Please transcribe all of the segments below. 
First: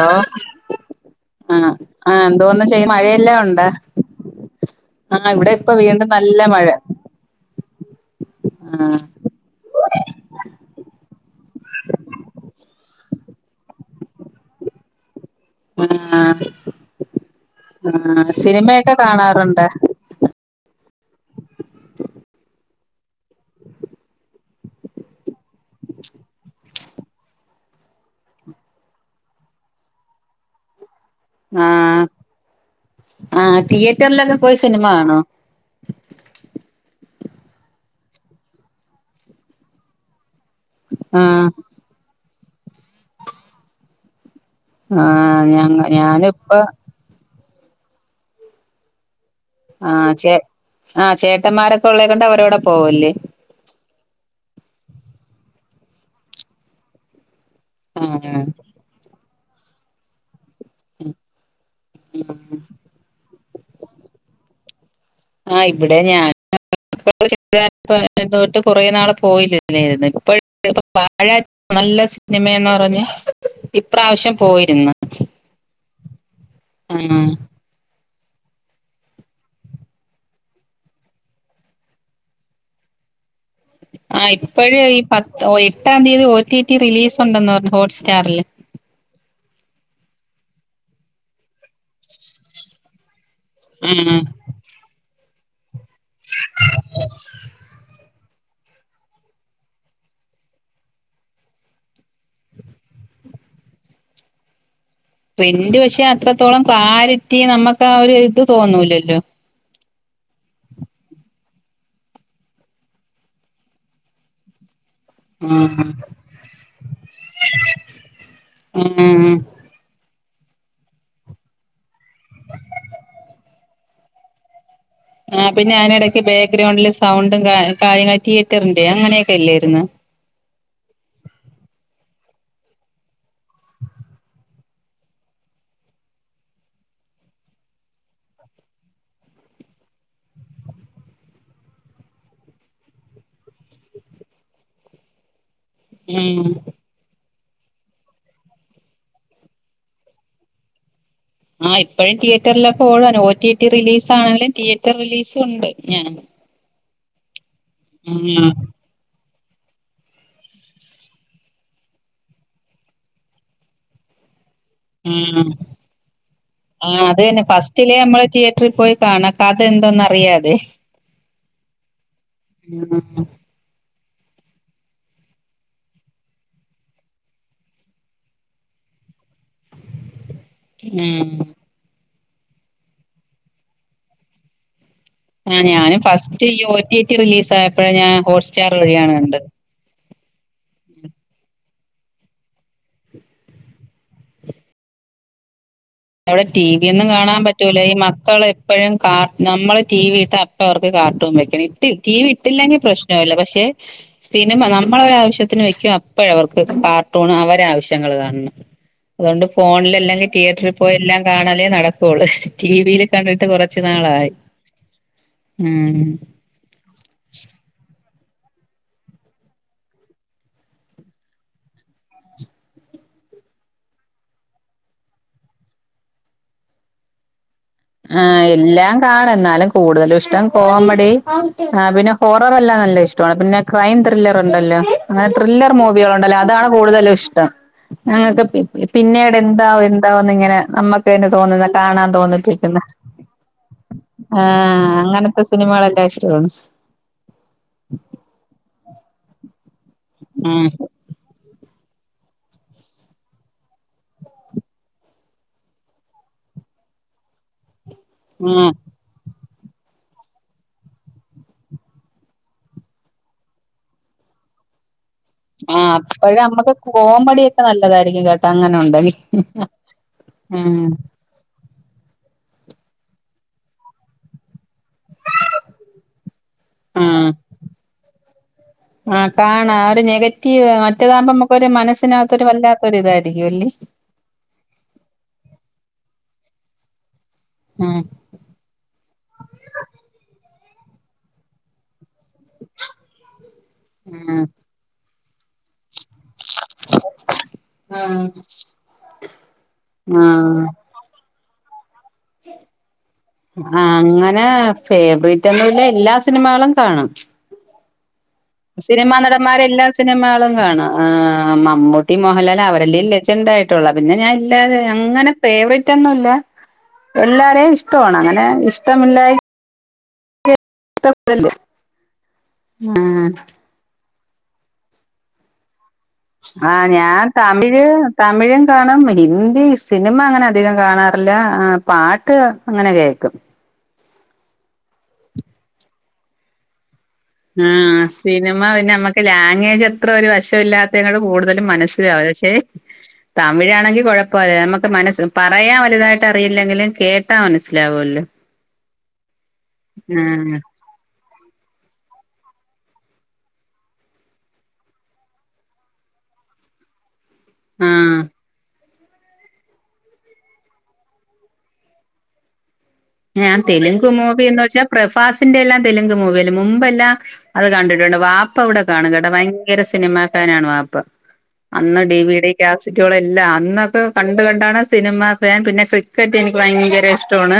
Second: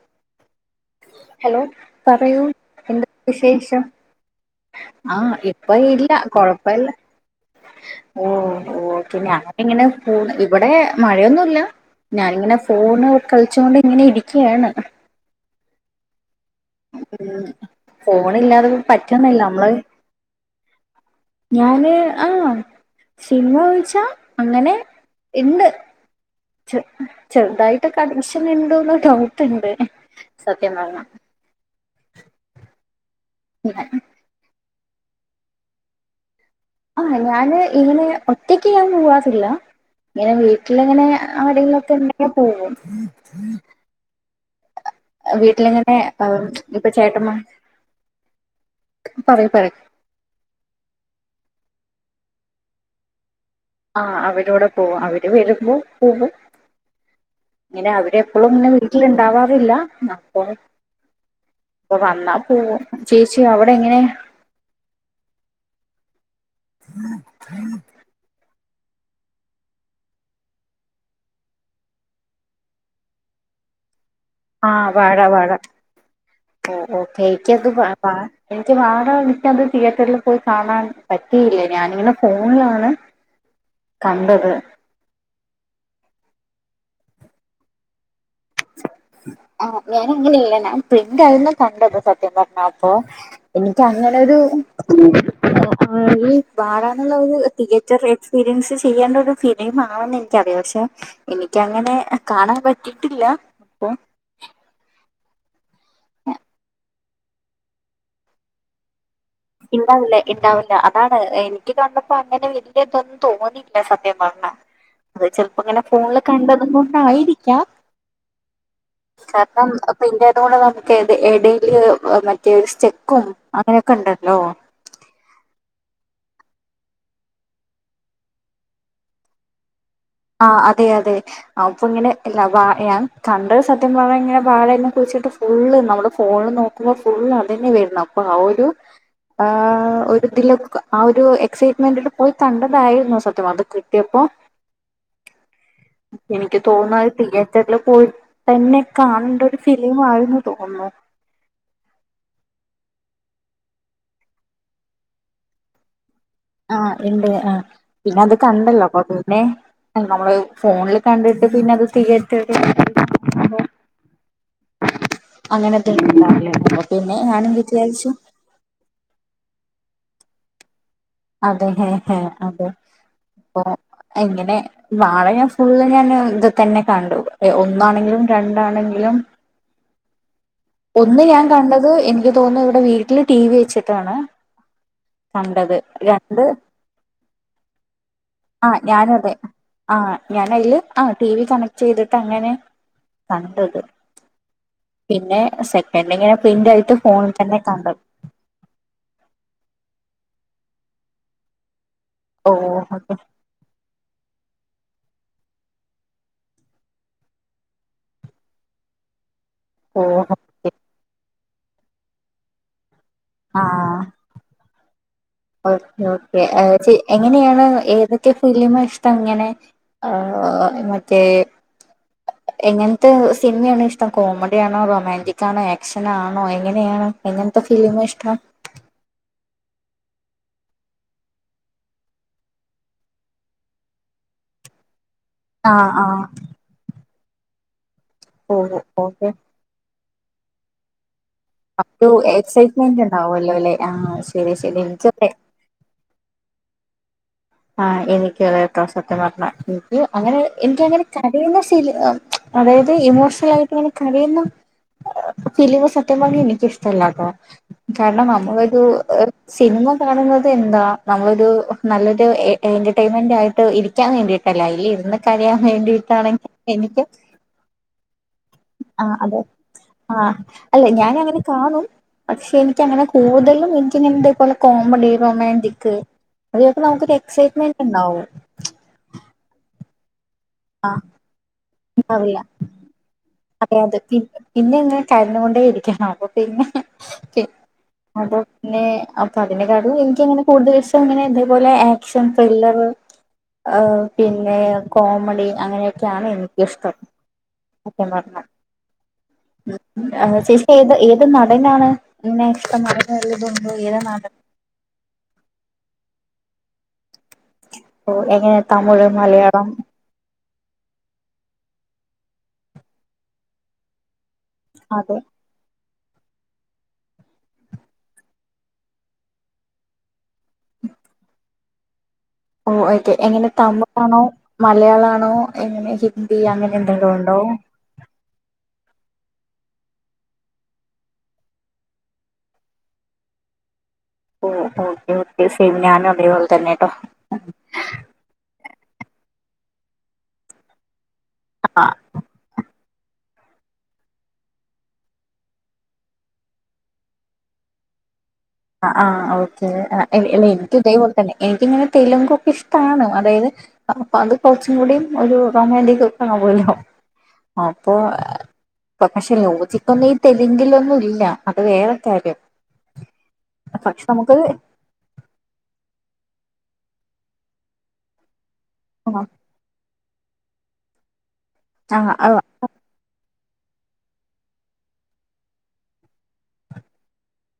ആ ഹലോ ആഹ് പറയൂ എന്തോന്ന ചെയ്യ എന്താ മഴയെല്ലാം ഉണ്ട് വിശേഷം ആഹ് ഇവിടെ ഇപ്പൊ വീണ്ടും നല്ല മഴ ഓ ആഹ് ഓക്കെ ഞാൻപ്പ ഇങ്ങനെ ഇവിടെ മഴയൊന്നുല്ല. ഞാനിങ്ങനെ ഫോണ് കളി ചോണ്ട് ഇങ്ങനെ ഇരിക്ക്യാണ്. ആഹ് ഉം ആഹ് ഫോണില്ലാതെ സിനിമയൊക്കെ പറ്റുന്നില്ല കാണാറുണ്ട് നമ്മള് ഞാന് ആഹ് സിൻമ ചോയ്ച്ചാ അങ്ങനെ ഇണ്ട്. ചെറുതായിട്ടൊക്കെ അഡിക്ഷൻ ഇണ്ടന്ന് ഡൗട്ട്ണ്ട് സത്യം പറ്ഞ്ഞ. ആഹ് ആ തീയേറ്ററിലൊക്കെ പോയി സിനിമ കാണോ ആഹ് ഞാന് ഇങ്ങനെ ഒറ്റക്ക് ഞാൻ പോവാത്തില്ല ഇങ്ങനെ വീ വീട്ടില അങ്ങനെ ആ ആഹ് എടീലൊക്കെ ഇങ്ങെനെ പോകും ആഹ് ഞങ്ങ വീട്ടിലിങ്ങനെ ഞാനിപ്പ ഇപ്പൊ ചേട്ടമ്മ പറയു പറയ് ആഹ് ചേ ആ ചേട്ടന്മാരൊക്കെ ഉള്ളേ കൊണ്ട് അവരടെ പോവെല്ലേ ആ അവരൂടെ പോകും. അവര് വരുമ്പോ പോകും. ഇങ്ങനെ ആഹ് അവരെപ്പളും ഇങ്ങനെ വീട്ടില് ഇണ്ടാവാറില്ല അപ്പോ അപ്പ വന്നാ പോവും. ച്ചെ അവിടെ എങ്ങനെ ആഹ് ഇവിടെ ഞാൻ [unintelligible] എന്നട്ട് കുറേ നാള് പോയില്ലായിരുന്നു ഇപ്പ വാഴ നല്ല സിനിമയെന്ന് പറഞെ ഇപ്രാവശ്യം പോയിരുന്നു ആഹ് വാഴ വാഴ ഓ ആഹ് ഒക്കെ ഇക്ക്യന്ത് വാഴ എനിക്ക് വാഴ എനിക്ക്ത് തിയേറ്ററിൽ പോയി കാണാൻ പറ്റിയില്ല. ഞാനിങ്ങനെ ഫോണിലാണ്. [inaudible] ആഹ് കണ്ടത് ഇപ്പഴ് ഈ പത്ത് ഒ എട്ടാം തീയതി ഒ ടി ടി റിലീസ് ഉണ്ടെന്ന് പറ്ഞ്ഞു ഹോട്ട് സ്റ്റാറില്. ആഹ് ഞാന അങ്ങനെയല്ലേ ഞാൻ പ്രിന്റാ ഇര്ന്ന് കണ്ടത് സത്യം പറ്ഞ്ഞ അപ്പോ. എനിക്ക് ആഹ് അങ്ങനെരു ആഹ് ഈ പാടനുള്ള ഒരു തിയേറ്റർ. എക്സ്പീരിയൻസ് ചെയ്യേണ്ട ഒരു ഫിലിം ആണെന്ന് എനിക്കറിയ പക്ഷേ. എനിക്കങ്ങനെ കാണാൻ പറ്റിട്ടില്ല അപ്പോ. പ്രിന്റ് പക്ഷേ അത്രത്തോളം ക്ലാരിറ്റി നമുക്ക് ആഹ് ഒരു ഇത് തോന്നൂലല്ലോ. ഇണ്ടാവില്ല ഇണ്ടാവില്ല അതാണ് എനിക്ക് കണ്ടപ്പോ അങ്ങനെ വലിയ ഇതൊന്നും തോന്നിയില്ല സത്യം പറ്ഞ്ഞ. [inaudible] അത് ചെലപ്പം ഇങ്ങനെ ആഹ് ഫോണില് കണ്ടത് കൊണ്ടായിരിക്കാം ആഹ് കാരണം. പിന്നെ അതുകൂടെ നമുക്ക്ത് ഇടയില് മറ്റേ സ്റ്റെക്കും അങ്ങനെയൊക്കെ ഉണ്ട്. ഓ. ആഹ് പിന്നെ അതിനി ഇടയ്ക്ക് ബാഗ്രൗണ്ടില് സൗണ്ടും കാ കാര്യങ്ങൾ തിയേറ്ററിന്റെ അങ്ങനെയൊക്കെ ഇല്ലായിരുന്നു. ആഹ് അതെ അതെ. അപ്പൊ ഇങ്ങനെ ലവ എ ഞാൻ കണ്ട് സത്യം പറ്ഞ്ഞഴിഞാല് ബാഴനെ കുറിച്ചിട്ട്. ഫുള്ള് നമ്മുടെ ഫോണിൽ നോക്കുമ്പോ ഫുള്ള് അത് തന്നെ വരുന്നു അപ്പൊ ആഹ് ഒരു. ആഹ് ഒരുതില ആഹ് ഒരു എക്സൈറ്റ്മെന്റ പോയി കണ്ടതായിരുന്നു സത്യം പറ്ഞാ അത് കിട്ടിയപ്പോ. ഉം എനിക്ക് തോന്ന അത് [unintelligible] റ്റർല് പോയി തന്നെ കാണേണ്ട ഒരു ഫിലിം ആയിരുന്നു തോന്നുന്നു. ആഹ് ഇപ്പോഴും തിയേറ്ററിലൊക്കെ ഓടാണ് ഓ ടി ടി റിലീസാണെങ്കിലും തിയേറ്റർ റിലീസും ഉണ്ട് ഞാ ആഹ് ഉണ്ട് ആഹ് പിന്നെ അത് ആഹ് കണ്ടല്ലോ കൊ പിന്നെ നമ്മള് ഫോണിൽ കണ്ടിട്ട് പിന്നെ അത് തിയറ്റർല് ണ്ടാവില്ല അപ്പൊ ആഹ് പിന്നെ അത് തന്നെ ഞാനും ഫസ്റ്റിലെ വിചാരിച്ചു നമ്മള് തി പോയി കാണക്കാതെന്തോന്ന അറിയോ അത്. അതെ ഹ ഹ അതെ ഉം അപ്പോ എങ്ങനെ? വാഴ ഞൻ ഫുള്ള് ഞാന് ഇത് തന്നെ കണ്ടു ഒന്നാണെങ്കിലും രണ്ടാണെങ്കിലും. ഒന്ന് ഉം ഞാൻ കണ്ടത് എനിക്ക് തോന്നുന്നു ഇവിടെ വീട്ടില് ടി വി വെച്ചിട്ടാണ്. ആഹ് കണ്ടത് ഞാന് രണ്ട് ഫസ്റ്റ് ഈ ഒ ടി ടി റിലീസ് ആയപ്പോഴ ഞാൻ ഹോട്ട് സ്റ്റാർ വഴിയാണ് കണ്ടത്. ആഹ് ഞാന അതില് ആഹ് ടി വി കണക്ട് ചെയ്തിട്ട് അങ്ങനെ കണ്ടത്. പിന്നെ സെക്കൻഡ് ഇങ്ങനെ അവിടെ ടി വി പ്രിന്റായിട്ട് ഒന്നും ഫോണിൽ കാണാൻ തന്നെ പറ്റൂല ഈ കണ്ടു. മക്കൾ എപ്പോഴും കാ നമ്മള് ടി വി ഇട്ട അപ്പ അവർക്ക് കാർട്ടും വക്കണ തീ ഓ വിട്ടില്ലെങ്കിൽ ഓക്കെ പ്രശ്നല്ല പക്ഷേ. സിനിമ നമ്മളെ ഒര് ആവശ്യത്തിന് വെക്കും അപ്പോഴ അവർക്ക് കാർട്ടൂണ് അവര ആവശ്യങ്ങള്ൾ കാണണം. അതുകൊണ്ട് ഫോണില് ഓ അല്ലെങ്കിൽ ഓക്കെ തിയേറ്ററിൽ പോയി എല്ലാം കാണാലേ നടക്കുള്ളൂ. ടി വിയിൽ കണ്ടിട്ട് ആ കൊറച്ചു നാളായി. ഓക്കെ ഉം ഓക്കേ എ ച്ചി എങ്ങനെയാണ് ഏതൊക്കെ ഫിലിം ഇഷ്ടം ഇങ്ങനെ. ആഹ് മറ്റേ. [inaudible] എങ്ങനത്തെ സിനിമയാണ് ഇഷ്ടം കോമഡിയാണോ റൊമാൻറിക്കാണോ ആക്ഷനാണോ എങ്ങനെയാണ്? എങ്ങനത്തെ ഫീ ആഹ് ഇല്ലാ. കാണ എന്നാലും കൂടുതലും ഇഷ്ടം കോമഡി ആഹ് പിന്നെ ഹോറർ എല്ലാം നല്ല ഇഷ്ടമാണ് പിന്നെ. ക്രൈം ത്രില്ലറ്ണ്ടല്ലോ. അങ്ങനെ ത്രില്ലർ ആഹ് ആഹ് മൂവികളുണ്ടല്ലോ അതാണ് കൂടുതലും ഇഷ്ടം ഞങ്ങൾക്ക് ഓ ഓക്കെ പിന്നീട് എന്താ? എന്തേന്ന് ഇങ്ങനെ നമുക്ക്ന്നെ തോന്നുന്നത് കാണാൻ തോന്നി പോയി. [unintelligible] ണ്ടാവല്ലോ അല്ലെ ആഹ് ശരി ശരി ആഹ് അങ്ങനത്തെ [unintelligible] സിനിമകളെല്ലാം ഇഷ്ടമാണ് ആഹ് എനിക്ക് വളരെ പ്രസത്യ പറഞ്ഞ എനിക്ക് അങ്ങനെ ഉം എനിക്കങ്ങനെ കരയുന്ന ശീല് അതായത് ഇമോഷണൽ കങ്ങനെ കരയുന്ന ഫിലിം സത്യം പറഞ്ഞ ഇൻകിഷ്ടല്ലാട്ടോ കാരണം ഉം നമ്മളൊരു സിനിമ കാണുന്നത് എന്താ നമ്മളൊരു നല്ല രു എന്റർടൈൻമെന്റ് ആയിട്ട് ഇരിക്കാൻ വേണ്ടിയിട്ടല്ല അയ്ല് ഇല്ല ഇര്ന്ന് ആഹ് അപ്പഴ നമ്മുക്ക് കോമഡിയൊക്കെ നല്ലതായിരിക്കും കേട്ടാ അങ്ങനെ ഉണ്ടെങ്കി ആഹ് അല്ല ഞാനങ്ങനെ കാണും പക്ഷെ എനിക്കങ്ങനെ കൂടുതലും എനിക്കിങ്ങനെേപോലെ കോമഡി റൊമാൻറിക് പം നമുക്കൊരു ഉം എസൈറ്റ്മെന്റ് ഉണ്ടാവും ആഹ് കാണാ ഒരു നെഗറ്റീവ് ആ മറ്റേതാകുമ്പോ മക്കൊരു ഉണ്ടാവില്ല മനസ്സിനകത്തൊരു വല്ലാ ത്തൊരിതായിരിക്കു അ അതെ അതെ പിൻ പിന്നെ ഇങ്ങനെ കരഞ്ഞോണ്ടേ ഇരിക്കു അപ്പൊ പിന്നെ ആഹ് അത പിന്നെ അപ്പൊ അതിന്റെ കാര്യ എനിക്കങ്ങനെ കൂടുതൽഷം അങ്ങനെ ഇതേപോലെ ഏഹ് ക്ഷം ത്രില്ലർ ഏഹ് പിന്നെ കോമഡി അങ്ങനെ ക്കെയാണ് എനിക്കിഷ്ടം ആഹ് ഉം ആഹ് ഏഹ് ചേച്ചിക്ക് ഏത് ഏത് നടനാണ് ന്നെ ഇഷ്ടം ന ആങ്ങനെ ഫേവറേറ്റ് ഒന്നുല്ല എല്ലാ സിനിമകളും കാണും ഓഹ് എങ്ങ സിനിമാ നടന്മാരെല്ലാസ് സിനിമകളും കാണും ആഹ് മമ്മൂട്ടി മോഹൻലാല് അവരെല്ലേ ഇല്ല ചെണ്ടായിട്ടുള്ള പിന്നെ ഞാൻ എ ല്ലേലു അതെ അങ്ങനെ ഫേവററ്റ് ഒന്നുംല്ല എല്ലാരേം ഇഷ്ടവാണ് അങ്ങനെ ഇഷ്ടമില്ലായി [unintelligible] ഓഹ് ഓക്കെ ഉം എങ്ങനെ തമിഴാണോ മലയാളാണോ എങ്ങനെ ഹി ആഹ് ഞാൻ തമിഴ് തമിഴും കാണും ഹിന്ദി സിനിമ അങ്ങനെ അധികം കാണാറില്ല ആഹ് പാട്ട് അങ്ങനെ കേൾക്കും. ഓഹ് ഓക്കെ ഓക്കെ സേം ഞാനും അതേപോലെ തന്നെട്ടോ. ആഹ് സിനിമ പിന്നെ നമ്മക്ക് ലാംഗ്വേജ് എത്ര ഒരു വശംമില്ലാത്ത ത്യങ്ങൾ കൂടുതലും ആ മനസ്സിലാവ് ല പക്ഷെ തമിഴാണെങ്കി കുഴപ്പല്ല നമുക്ക് മനസ് പറയാം വലുതായിട്ട് അറിയില്ലെങ്കിലും കേട്ടാ മനസ്സിലാവുല്ലോ. ആഹ് ആഹ് ഓക്കേ അല്ല ആഹ് എനിക്ക് ഇതേപോൽ തന്നെ എനിക്കിങ്ങനെ തെലുങ്ക്ക്കെ ഇഷ്ടാണ് അതായത് അപ്പൊ അത് കുറച്ചും കൂടിയും ഒരു റൊമാന്റിക് ഒക്ക ആവുല്ലോ അപ്പൊ ആഹ് പ്രൊഫക്ഷെ ലൊജിക്കൊന്നീ തല്ലെങ്കിലൊന്നും ഇല്ല അത് വേറെക്കാര്യം. ഏഹ് ഞാൻ തെലുങ്ക് മൂവി എന്ന് വെച്ചാ. പ്രഫാസിന്റെ എല്ലാം തെലുങ്ക് മൂവിയൽ മുമ്പെല്ലാം അത് കണ്ടിട്ടുണ്ട് വാ പ്പ വിടെ കാണ കേട്ടാ ഭയങ്കര സിനിമാഫാനാണ് വാപ്പ ആ അന്ന് ഡിവി ഡി ഗ്യസിറ്റികളല്ലാം അന്നൊക്കെ കണ്ട കണ്ടാണ് സിനിമ ഫാൻ പിന്നെ ക്രിക്കറ്റ് എനിക്ക് ഭയങ്കര ഇഷ്ടമാണ്.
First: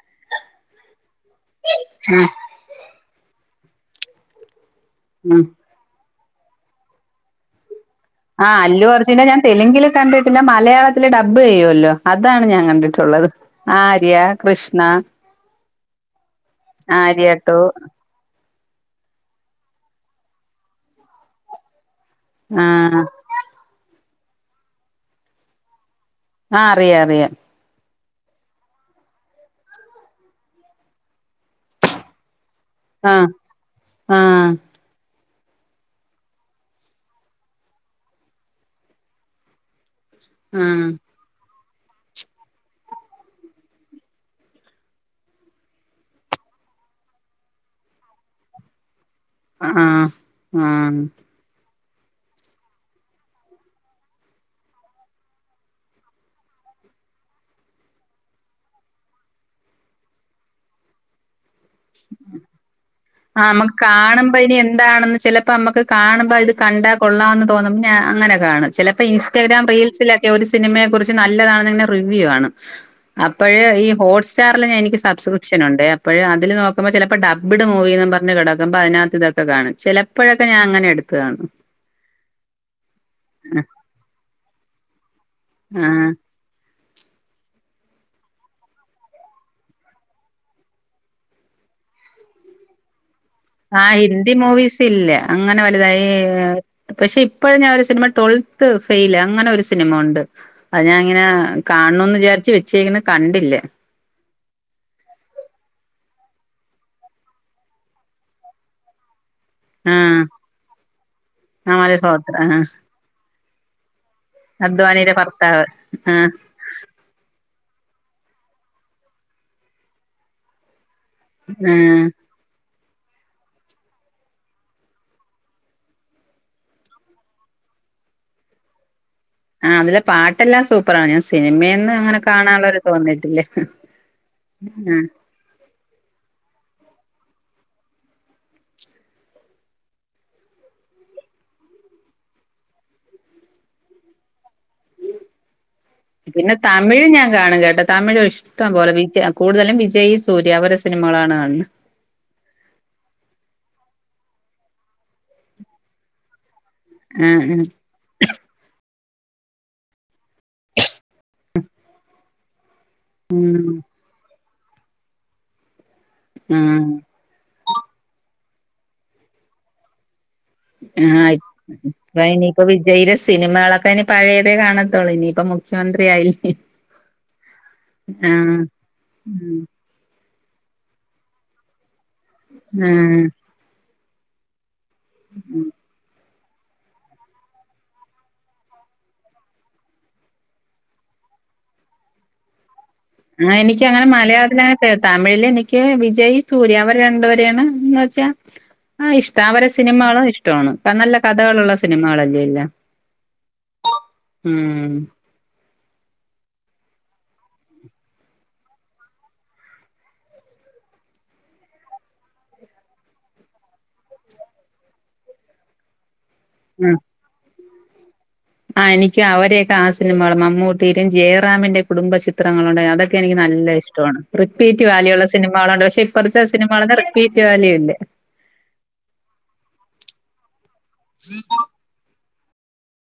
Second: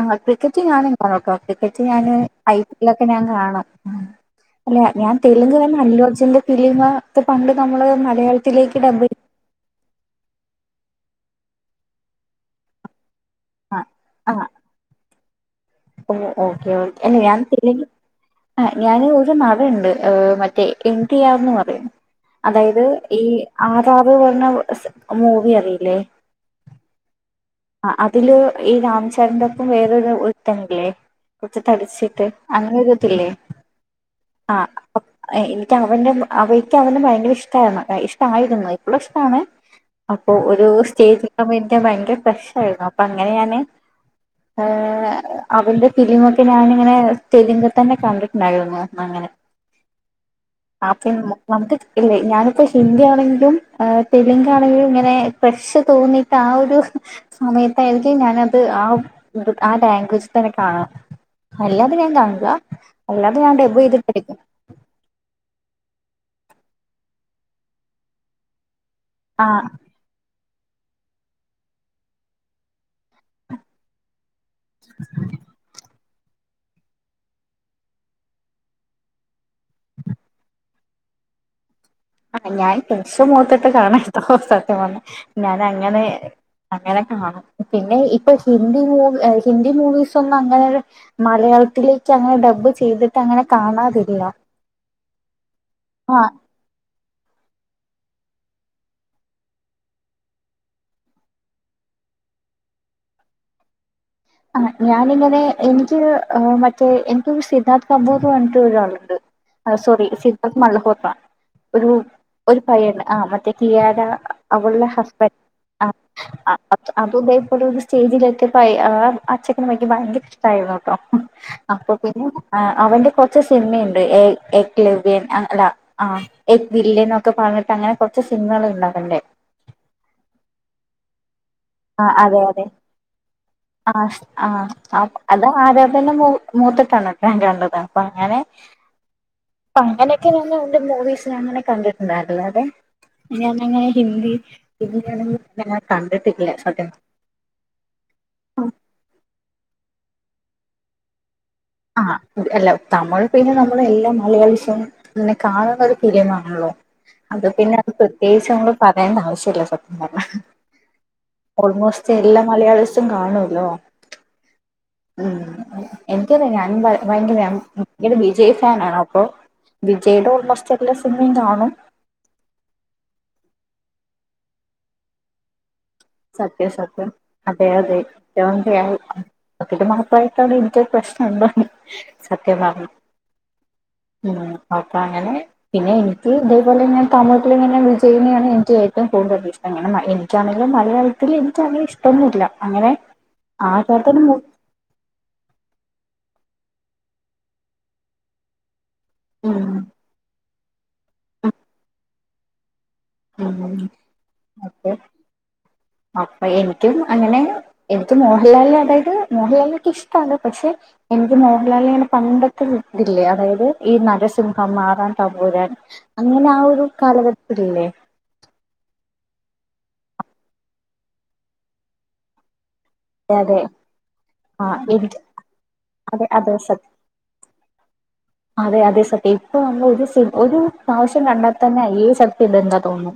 ആഹ് ക്രിക്കറ്റ് ഞാനും കാണോട്ടോ ക്രിക്കറ്റ് ഞാന് ഉം ഐ പി എൽ ഒക്കെ ഞാൻ കാണും ഉം അല്ല ഞാൻ ഉം തെലുങ്ക് വ അല്ലു അർജൂന്റെ ഫിലിമ പ്പ പണ്ട്ക്കെ അമ്മള് മ ആഹ് അല്ലുഅർജുനെ ഞാൻ തെലുങ്കില് കണ്ടിട്ടില്ല മലയാളത്തില് ഡബ് ചെയ്യുവല്ലോ അതാണ് ഞാൻ കണ്ടിട്ടുള്ളത്. ചെയ്ത ആര്യ ആ കൃഷ്ണ ഓ ഓക്കേ ഓ അല്ല ആര്യ ഞാൻ ടു തെലുങ്ക് ആ ഞാന് ഒരു നടുണ്ട് ആഹ് മറ്റേ എന്ത്യാന്ന് പറയും അതായത് ആഹ് ഈ ആറാറ് പറഞ്ഞ മൂവി അറിയില്ലേ ആഹ് അറിയാം അറിയാം ആ അതില് ഈ രാംചരന്റെ ഒപ്പം വേറൊരു ഒരുത്തനില്ലേ കുറച്ച് തടിച്ചിട്ട് അങ്ങനെ ആഹ് ഒരിതില്ലേ ആഹ് അപ്പം ഏഹ് എനിക്ക് അവൻന്റെ അവയ്ക്ക് അവൻ ഭയങ്കര ഇഷ്ടരുന്നു ഇഷ്ടമായിരുന്നു ഇപ്പോഴും ഇഷ്ടാണ് അപ്പൊ ഒരു സ്റ്റേജ്ഒക്കെ ആകുമ്പോ എനിക്ക് ഭയങ്കര ക്രേഷ് ആയിരുന്നു അപ്പൊ അങ്ങനെ ഞാന് ആഹ് അവന്റെ ഫിലിമൊക്കെ ഞാനിങ്ങനെ തെലുങ്ക് തന്നെ കണ്ടിട്ടുണ്ടായിരുന്നു അങ്ങനെ ആഹ് ആഹ് ആ ആഹ് ദ്യം നമു നമുക്ക് ഇല്ലേ ഞാനിപ്പോ ഹിന്ദി ആണെങ്കിലും ആഹ് തെലുങ്ക് ആണെങ്കിലും ഇങ്ങനെ ക്രേഷ് തോന്നി ട്ടാ ഒരു സമയത്തായിരിക്കും ഞാനത് ആ ഹ്ആ ലാംഗ്വേജിൽ തന്നെ കാണാം അല്ലാതെ ഞാൻ കാണില്ല അല്ലാതെ ആഹ് ഞാൻ നമ്മുക്ക് ഡബ് കാണുമ്പോ ചെയ്തിട്ടായിരിക്കും ഇനി എന്താണെന്ന് ചെല പ്പം നമുക്ക് കാണുമ്പ ഇത് കണ്ടാ കൊള്ളാംമന്ന് തോന്നുമ്പോ ഞാൻ അങ്ങനെ കാണും ചിലപ്പോ ആ ഇൻസ്റ്റഗ്രാം റീൽ സിലൊക്കെ ഒരു സിനിമയെ കുറിച്ച് നല്ലതാണെ റിവ്യൂ കാണും അപ്പോഴ ഈ ഹോട്സ് സ്റ്റാറിൽ എനിക്ക് സബ്ക്രിപ്ഷൻ ഉണ്ട് അപ്പോഴ അതിൽ നോക്ക്പോ ചിലപ്പോ ഡബഡ് മൂവി ന്ന് പറഞ്ഞ് കടക്കുമ്പം അതിനകത്ത് ഇതൊക്ക കാണും ചിലപ്പോഴൊക്കെഞാൻ അങ്ങനെ എടുത്ത് കാണും ആന് ഞാൻ കുറച്ചു മൂത്തിട്ട് കാണാത്തോ സത്യ പറ ഞാൻ ആ അങ്ങനെ അങ്ങനെ കാണും പിന്നെ ഇപ്പൊ ഹിന്ദി മൂവി ഹിന്ദി മൂവിസ് ഒന്നും അങ്ങനെ മലയാളത്തിലേക്ക് അങ്ങനെ ഡബ് ചെയ്തിട്ട് അങ്ങനെ കാണാതില്ല ആഹ്ഹിന്ദി മൂവിസ് ഇല്ലേ അങ്ങനെ വലുതായി ആ ഏഹ് പക്ഷെ ഇപ്പോഴ ഞാൻ ഒരു സിനിമ ട്വൽത്ത് ഫെയിൽ അങ്ങനെ ഒരു സിനിമ ഉണ്ട് അത് ഞാൻ ഇങ്ങനെ കാണണന്ന് വിചാരിച്ചച്ച് വെച്ചേക്കുന്നു കണ്ടില്ല ആഹ് ഞാനിങ്ങനെ എനിക്ക് മറ്റേ എനിക്ക് സിദ്ധാർത്ഥ് കബൂർ പറഞ്ഞിട്ട് ഒരാളുണ്ട് സോറി ആഹ് സിദ്ദഹ് മൽഹോത്ര ഒരു അമൽ ഹോത്ര ആ ഒരു പയ്യന് ആ മറ്റേ കിയാര അവൾളുടെ അദ്വാനിയുടെ ഹസ്ബന്റ് ഭർത്താവ് ആഹ് ആ ആഹ് ഒകെ അതും ഇതേപലെ ഒരു സ്റ്റേജിൽെത്തിയപ്പോ ആഹ് അച്ചക്കന വക്ക് ഭയങ്കര ഇഷ്ടമായിരുന്നു കേട്ടോ അപ്പൊ ഉം പിന്നെ അവന്റെ കുറച്ച് സിനിമയുണ്ട് എ എക്ലിയ വൻ അല്ല ആഹ് എക് വില്ലി എന്നൊക്കെ പറഞ്ഞിട്ട് അങ്ങനെ കുറച്ച് സിനിമകൾ ഉണ്ടവന്റെ ആഹ് അതില പാട്ടെല്ലാം സൂപ്പറാണ് ഞാൻ സിനിമയിൽ ന്ന് ആ അങ്ങനെ അതെ അതെ കാണാനുള്ളരു തോന്നിട്ടില്ല ആഹ് ആഹ് എ അത് ആര തന്നെ മൂ മൂത്തിട്ടാണ് എട്ടൻ കണ്ടത് അപ്പൊ അങ്ങനെ ഇപ്പ അങ്ങനെയൊക്കെ ഞാന് മൂവീസിന്അങ്ങനെ കണ്ടിട്ടുണ്ടായിരുന്നു അതെ ഞാനങ്ങനെ ഹിന്ദി ഹിന്ദിയാണെങ്കി ഞാൻ കണ്ടിട്ടില്ല സത്യം ഇത് ഞാൻ കാണും കേട്ടോ തമിഴ് ഇഷ്ടം പോലെ വിജയ് കൂടുതലും വിജയ് സൂര്യ അവരെ സിനിമകളാണ് കാണണത് ആഹ് അല്ല തമിഴ് പിന്നെ നമ്മള് എല്ലാ മലയാളിഷും പിന്നെ കാണുന്നത് ഫിലിംആണല്ലോ ആ അത് ആ പിന്നെ അത് പ്രത്യേകിച്ച് നമ്മള് പറയണ്ട ആവശ്യ ഇല്ല സത്യം പറഞ്ഞ ഓൾമോസ്റ്റ് എല്ലാ മലയാളീസും കാണൂല്ലോ ഉം ഉംഎനിക്കതെ ആ ഞാനും ഭ ഭയങ്കര ഇത് വിജയ് ഫാനാണ് അപ്പൊ വിജയിടോടുള്ള സ് ആഹ് ഇപ്പൊ ഇനിയിപ്പ വിജയിയുടെ സിനിമകളൊക്കെ ഇനി പഴയതേ കാണത്തോള്ളൂ ഇനിയിപ്പം മു ഖ്യമന്ത്രി ആയി സത്യം സത്യം അതെ അതെ ആ [unintelligible] ഇപ്പായിട്ടടെ എനിക്കൊരു പ്രശ്നം ണ്ട് സത്യം പർഞ്ഞോ ആ ഉം അപ്പ അങ്ങനെ പിന്നെ എനി ഇതേപോലെ ഞാ താഴോട്ടിൽ ങ്ങനെ വിജയിനെയാണ് എനിക്ക് ഏറ്റവും കൂടുതൽ ഇഷ്ടം അങ്ങനെ എനിക്കാണെങ്കും മ [unintelligible] എനിക്ക് അങ്ങനെ ഇഷ്ടൊന്നുമില്ല അങ്ങനെ ആഹ് എനിക്ക് അങ്ങനെ ആരാധന മൂ- മലയാളത്തിലെ എഹ് തമിഴില് എനിക്ക് വിജയ്, സൂര്യ അവര് രണ്ടുപേരെയാണ് എന്ന് വെച്ച ആഹ് ഇഷ്ട ഉം അവരെ സിനിമകളും ഇഷ്ടമാണ് നല്ല കഥകളുള്ള സിനിമകളല്ലെ എല്ലാം. ഉം അപ്പോ [inaudible] അപ്പ എനിക്കും അങ്ങനെ എനിക്ക്‌ മോഹൻലാലിനെ അതായത് മോഹൻലാലിന ഒക്കെ ഇഷ്ടാണ് പക്ഷെ എനിക്ക് മോഹൻലാലിലെ പണ്ടത്തെ ഇതില്ലേ അതായത് ഈ നരസിംഹം, മാറാൻ, തമ്പുരാൻ അങ്ങനെ ആഹ് ഒരു കാലഘട്ടത്തിലല്ലേ ആഹ് എനിക്ക് അവരെക്കെ ആഹ് സിനിമകളും മമ്മൂട്ടിയിലും ജയറാമിന്റെ കുടുംബ ചിത്രങ്ങളുണ്ട് അത എനിക്ക് അതെ അതെ നല്ല ഇഷ്ട്ടാണ് ആ റിപ്പീറ്റ് എനിക്ക് വാലിയുള്ള സിനികളുണ്ട് പക്ഷെ അതെ ഇപ്പടുത്ത അതെ സത്യം സിനിമകളൊന്നുറിപ്പീറ്റ് വാല്യൂ ഇല്ല. അതെ അതെ സത്യം ഇപ്പൊ വന്ന ഒരു സി ഒരു പ്രാവിശ്യം കണ്ടാൽ തന്നെ അയ്യേ സത്യ ണ്ട് എന്താ തോന്നും.